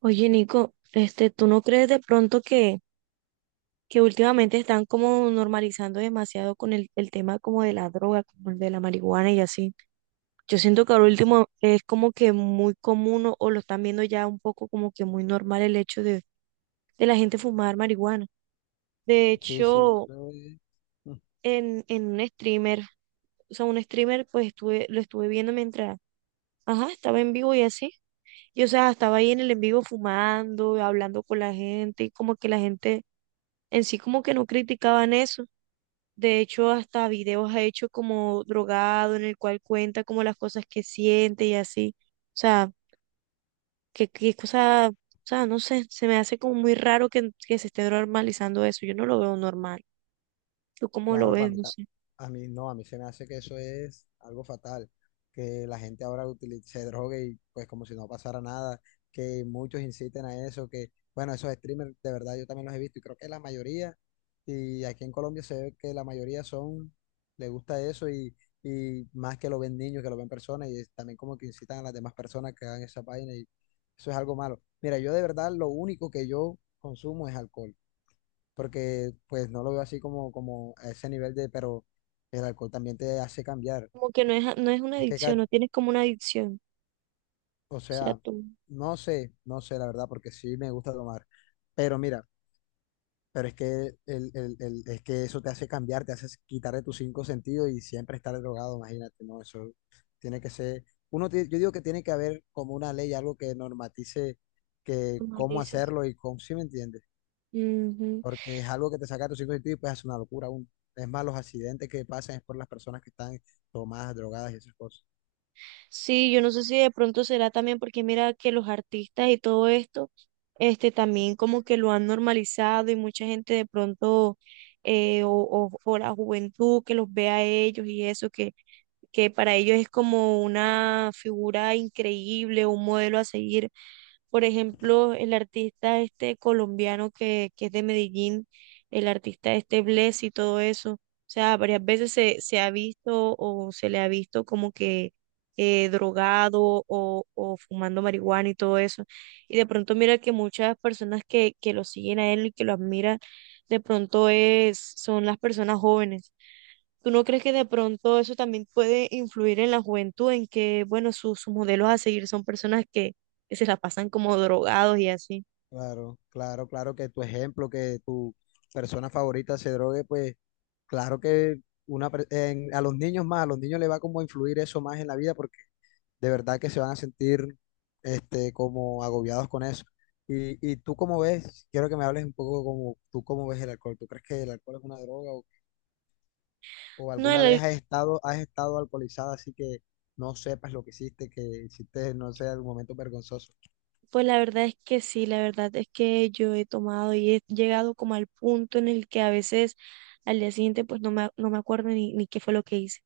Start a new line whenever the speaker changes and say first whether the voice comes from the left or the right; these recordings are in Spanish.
right: Oye, Nico, ¿tú no crees de pronto que últimamente están como normalizando demasiado con el tema como de la droga, como el de la marihuana y así? Yo siento que ahora último es como que muy común o lo están viendo ya un poco como que muy normal el hecho de la gente fumar marihuana. De
left: Sí, sí,
right: hecho,
left: eso es. Mm.
right: en un streamer, o sea, un streamer, pues lo estuve viendo mientras, ajá, estaba en vivo y así. Y o sea, estaba ahí en el en vivo fumando, hablando con la gente, y como que la gente en sí como que no criticaban eso. De hecho, hasta videos ha hecho como drogado en el cual cuenta como las cosas que siente y así. O sea, que cosa, o sea, no sé, se me hace como muy raro que se esté normalizando eso. Yo no lo veo normal. ¿Tú cómo lo
left: Claro, para
right: ves?
left: mí,
right: No sé.
left: a mí no, a mí se me hace que eso es algo fatal, que la gente ahora se drogue y pues como si no pasara nada, que muchos inciten a eso, que bueno, esos streamers de verdad yo también los he visto y creo que la mayoría, y aquí en Colombia se ve que la mayoría son, le gusta eso y más que lo ven niños, que lo ven personas y es también como que incitan a las demás personas que hagan esa vaina y eso es algo malo. Mira, yo de verdad lo único que yo consumo es alcohol porque pues no lo veo así como, como a ese nivel de, pero el alcohol también te hace cambiar.
right: Como que no es una
left: Es que,
right: adicción,
left: Kat,
right: no tienes como una adicción.
left: o
right: O sea,
left: sea,
right: tú
left: no sé la verdad, porque sí me gusta tomar, pero mira, pero es que, es que eso te hace cambiar, te hace quitar de tus cinco sentidos y siempre estar drogado, imagínate, no, eso tiene que ser, uno, yo digo que tiene que haber como una ley, algo que normatice que cómo
right: normalizas,
left: hacerlo y cómo, ¿sí me entiendes?
right: dices.
left: Porque es algo que te saca de tu cinco sentidos y pues es una locura aún. Es más, los accidentes que pasan es por las personas que están tomadas, drogadas y esas cosas.
right: Sí, yo no sé si de pronto será también porque mira que los artistas y todo esto, también como que lo han normalizado y mucha gente de pronto, o la juventud que los ve a ellos y eso, que para ellos es como una figura increíble, un modelo a seguir. Por ejemplo, el artista este colombiano que es de Medellín, el artista este Bless y todo eso. O sea, varias veces se ha visto o se le ha visto como que drogado o fumando marihuana y todo eso. Y de pronto mira que muchas personas que lo siguen a él y que lo admiran, de pronto es, son las personas jóvenes. ¿Tú no crees que de pronto eso también puede influir en la juventud, en que, bueno, sus modelos a seguir son personas que se la pasan como drogados y así?
left: Claro que tu ejemplo, que tu persona favorita se drogue, pues claro que una, a los niños más, a los niños les va como a influir eso más en la vida porque de verdad que se van a sentir este, como agobiados con eso. Y tú cómo ves, quiero que me hables un poco como tú cómo ves el alcohol. ¿Tú crees que el alcohol es una droga? ¿O
right: No,
left: alguna vez
right: la-
left: has estado alcoholizada así que no sepas lo que hiciste, no sé, algún momento vergonzoso?
right: Pues la verdad es que sí, la verdad es que yo he tomado y he llegado como al punto en el que a veces al día siguiente pues no me acuerdo ni qué fue lo que hice.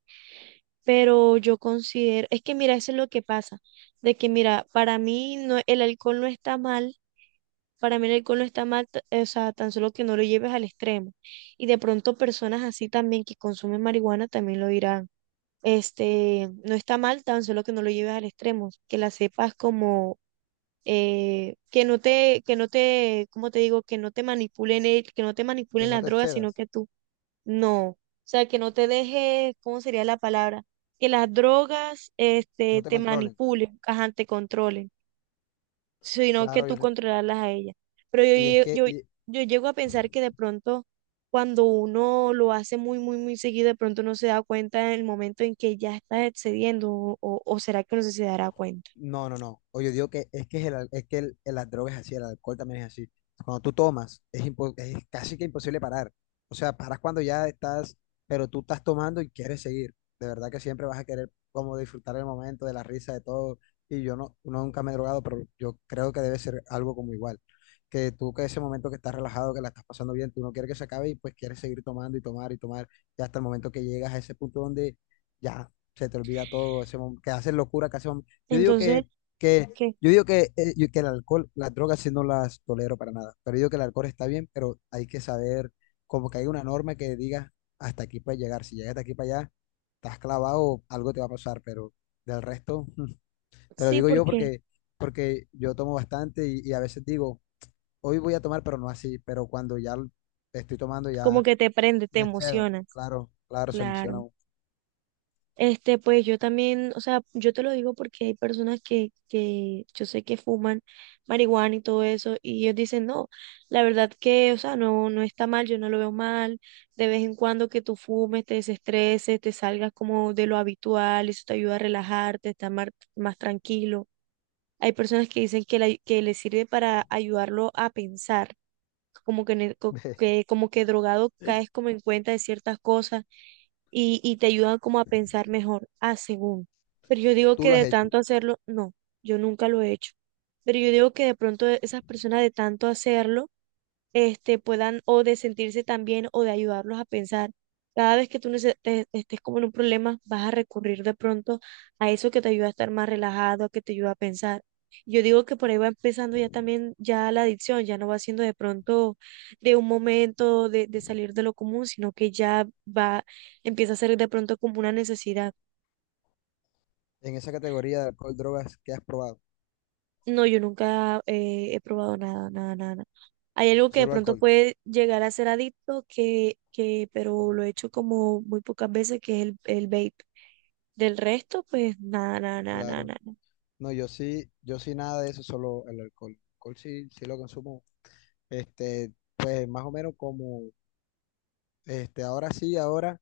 right: Pero yo considero, es que mira, eso es lo que pasa, de que mira, para mí no, el alcohol no está mal. Para mí el alcohol no está mal, o sea, tan solo que no lo lleves al extremo. Y de pronto personas así también que consumen marihuana también lo dirán. No está mal, tan solo que no lo lleves al extremo, que la sepas como que no te, ¿cómo te digo? Que no te manipulen, que no te
left: Que
right: manipulen
left: no
right: las
left: te
right: drogas, sino
left: cedas,
right: que tú, no. O sea, que no te dejes, ¿cómo sería la palabra? Que las drogas,
left: no te
right: te
left: controlen.
right: manipulen, ajá, te controlen, sino que
left: Claro, yo
right: tú
left: te-
right: controlarlas a ellas. Pero
left: y es que y
right: yo llego a pensar que de pronto, cuando uno lo hace muy, muy, muy seguido, de pronto no se da cuenta en el momento en que ya estás excediendo, o será que no se dará cuenta.
left: No, no, no. Oye, digo que es que, es que las drogas es así, el alcohol también es así. Cuando tú tomas, es, es casi que imposible parar. O sea, paras cuando ya estás, pero tú estás tomando y quieres seguir. De verdad que siempre vas a querer como disfrutar el momento, de la risa, de todo. Y yo no, nunca me he drogado, pero yo creo que debe ser algo como igual. Que tú que ese momento que estás relajado, que la estás pasando bien, tú no quieres que se acabe y pues quieres seguir tomando y tomar y tomar. Y hasta el momento que llegas a ese punto donde ya se te olvida todo, ese que haces locura, que haces yo digo
right: Entonces,
left: que, que,
right: ¿qué?
left: yo digo que, que el alcohol, las drogas sí no las tolero para nada, pero yo digo que el alcohol está bien, pero hay que saber, como que hay una norma que diga hasta aquí puedes llegar, si llegas de aquí para allá, estás clavado, algo te va a pasar, pero del resto, te lo
right: Sí,
left: digo yo
right: porque
left: porque, porque yo tomo bastante y a veces digo, hoy voy a tomar, pero no así, pero cuando ya estoy tomando
right: como
left: ya
right: que te prende, te
left: me excedo,
right: emocionas.
left: claro, claro, se emociona
right: Claro.
left: uno.
right: Pues yo también, o sea, yo te lo digo porque hay personas que yo sé que fuman marihuana y todo eso, y ellos dicen, no, la verdad que, o sea, no, no está mal, yo no lo veo mal, de vez en cuando que tú fumes, te desestreses, te salgas como de lo habitual, eso te ayuda a relajarte, estar mar- más, tranquilo. Hay personas que dicen que les sirve para ayudarlo a pensar como que, ne- co- que- como que drogado caes como en cuenta de ciertas cosas y te ayudan como a pensar mejor, ah, según. Pero yo digo
left: Tú
right: que
left: lo has
right: de
left: hecho,
right: tanto hacerlo, no, yo nunca lo he hecho. Pero yo digo que de pronto esas personas de tanto hacerlo, puedan o de sentirse también o de ayudarlos a pensar. Cada vez que tú estés como en un problema, vas a recurrir de pronto a eso que te ayuda a estar más relajado, que te ayuda a pensar. Yo digo que por ahí va empezando ya también ya la adicción, ya no va siendo de pronto de un momento de salir de lo común, sino que ya va, empieza a ser de pronto como una necesidad.
left: en esa categoría de alcohol, drogas, ¿qué has probado?
right: No, yo nunca he probado nada, nada, nada. Hay algo que de
left: Solo
right: pronto
left: alcohol,
right: puede llegar a ser adicto, pero lo he hecho como muy pocas veces, que es el vape. Del resto, pues nada, nada, nada, nada,
left: claro.
right: nada.
left: No, yo sí, yo sí nada de eso, solo el alcohol. El alcohol sí, sí lo consumo. Este, pues más o menos como, este, ahora sí, ahora,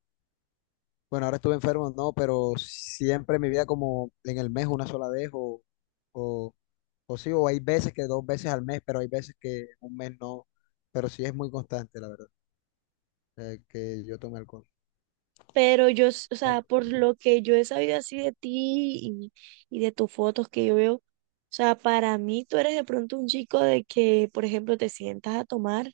left: bueno, ahora estuve enfermo, no, pero siempre en mi vida como en el mes una sola vez o, o sí, o hay veces que dos veces al mes, pero hay veces que un mes no, pero sí es muy constante, la verdad, que yo tome alcohol.
right: Pero yo, o
left: Ya-
right: sea, por lo que yo he sabido así de ti y de tus fotos que yo veo, o sea, para mí tú eres de pronto un chico de que, por ejemplo, te sientas a tomar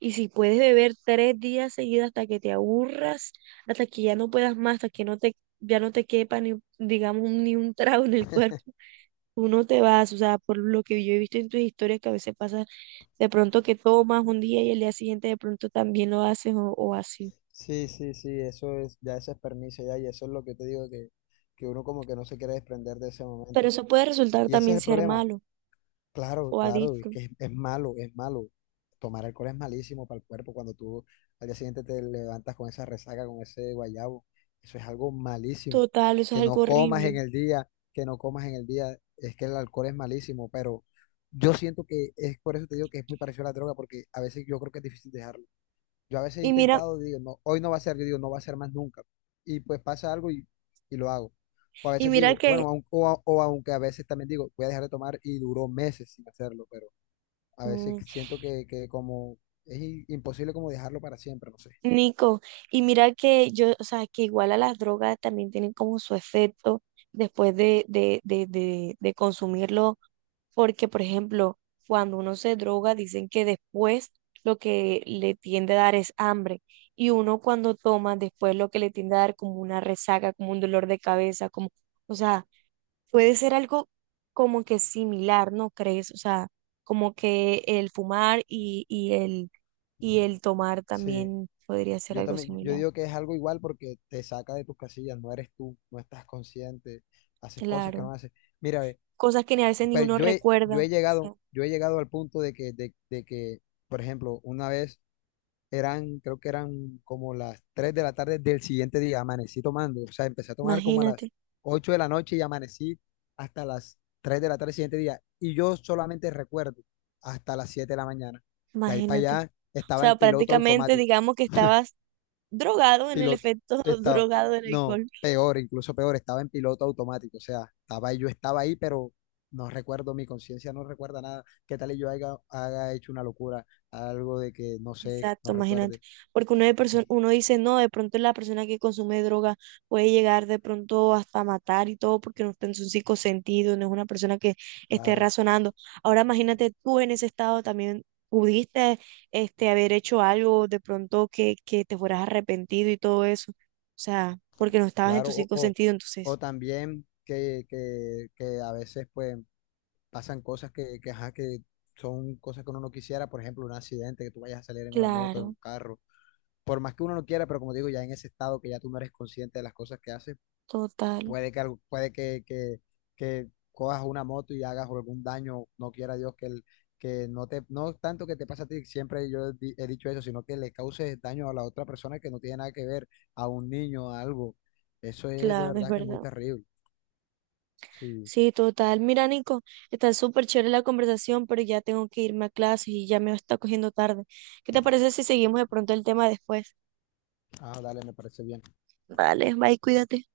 right: y si puedes beber 3 días seguidos hasta que te aburras, hasta que ya no puedas más, hasta que no te, ya no te quepa ni, digamos, ni un trago en el cuerpo. Tú no te vas, o sea, por lo que yo he visto en tus historias que a veces pasa de pronto que tomas un día y el día siguiente de pronto también lo haces o así.
left: Sí, sí, sí, eso es, ya ese es permiso ya, y eso es lo que te digo que uno como que no se quiere desprender de ese momento,
right: Pero
left: pero-
right: eso puede resultar
left: y ese es
right: también
left: el
right: ser
left: problema.
right: malo
left: Claro,
right: o
left: claro, es
right: adicto.
left: que es malo, es malo. Tomar alcohol es malísimo para el cuerpo cuando tú al día siguiente te levantas con esa resaca, con ese guayabo. Eso es algo malísimo.
right: Total, eso es
left: Que no
right: algo
left: comas en
right: horrible.
left: el día, que no comas en el día, es que el alcohol es malísimo, pero yo siento que es por eso te digo que es muy parecido a la droga, porque a veces yo creo que es difícil dejarlo. Yo a veces he
right: Y mira,
left: intentado, digo, no, hoy no va a ser, yo digo, no va a ser más nunca. Y pues pasa algo y lo hago. O a
right: y
left: veces
right: mira
left: digo,
right: que,
left: bueno, o aunque a veces también digo, voy a dejar de tomar y duró meses sin hacerlo, pero a veces
right: mm,
left: siento que como es imposible como dejarlo para siempre, no sé.
right: Nico, y mira que yo, o sea, que igual a las drogas también tienen como su efecto después de consumirlo. Porque, por ejemplo, cuando uno se droga, dicen que después lo que le tiende a dar es hambre. Y uno cuando toma, después lo que le tiende a dar como una resaca, como un dolor de cabeza, como, o sea, puede ser algo como que similar, ¿no crees? O sea, como que el fumar y el tomar
left: Sí,
right: también podría ser
left: yo
right: algo
left: también, yo
right: similar.
left: digo que es algo igual porque te saca de tus casillas, no eres tú, no estás consciente, haces cosas
right: Claro.
left: que no haces. Mira, ve,
right: Cosas que ni a veces ni
left: pero
right: uno
left: yo he,
right: recuerda. O sea,
left: yo he llegado al punto de que, por ejemplo, una vez eran, creo que eran como las 3 de la tarde del siguiente día, amanecí tomando, o sea, empecé a tomar como a las
right: imagínate,
left: 8 de la noche y amanecí hasta las 3 de la tarde del siguiente día. Y yo solamente recuerdo hasta las 7 de la mañana. De ahí para
right: imagínate.
left: allá
right: O
left: estaba
right: sea,
left: en piloto
right: prácticamente
left: automático,
right: digamos que estabas drogado en el
left: piloto,
right: efecto
left: estaba,
right: drogado del
left: no,
right: alcohol.
left: peor, incluso peor, estaba en piloto automático, o sea, estaba ahí, yo estaba ahí, pero no recuerdo, mi conciencia no recuerda nada. ¿Qué tal y yo haya, haga hecho una locura, algo de que no sé,
right: Exacto,
left: no
right: imagínate.
left: recuerde?
right: Porque uno, uno dice, no, de pronto la persona que consume droga puede llegar de pronto hasta matar y todo porque no está en su cinco sentido, no es una persona que esté
left: Claro.
right: razonando. Ahora imagínate tú en ese estado también. Pudiste haber hecho algo de pronto que te fueras arrepentido y todo eso. O sea, porque no estabas en
left: Claro,
right: tus cinco sentidos,
left: o
right: entonces.
left: también que, a veces pues pasan cosas que, ajá, que son cosas que uno no quisiera, por ejemplo, un accidente, que tú vayas a salir en una moto, en un
right: Claro,
left: carro, por más que uno no quiera, pero como digo, ya en ese estado que ya tú no eres consciente de las cosas que haces,
right: total,
left: puede que, que cojas una moto y hagas algún daño, no quiera Dios que, el, que no te, no tanto que te pase a ti, siempre yo he, he dicho eso, sino que le causes daño a la otra persona que no tiene nada que ver, a un niño, a algo. Eso es de
right: claro, es
left: verdad que es muy
right: verdad.
left: terrible. Sí.
right: Sí, total. Mira, Nico, está súper chévere la conversación, pero ya tengo que irme a clases y ya me está cogiendo tarde. ¿Qué te parece si seguimos de pronto el tema después?
left: Ah, dale, me parece bien.
right: Vale, bye, cuídate.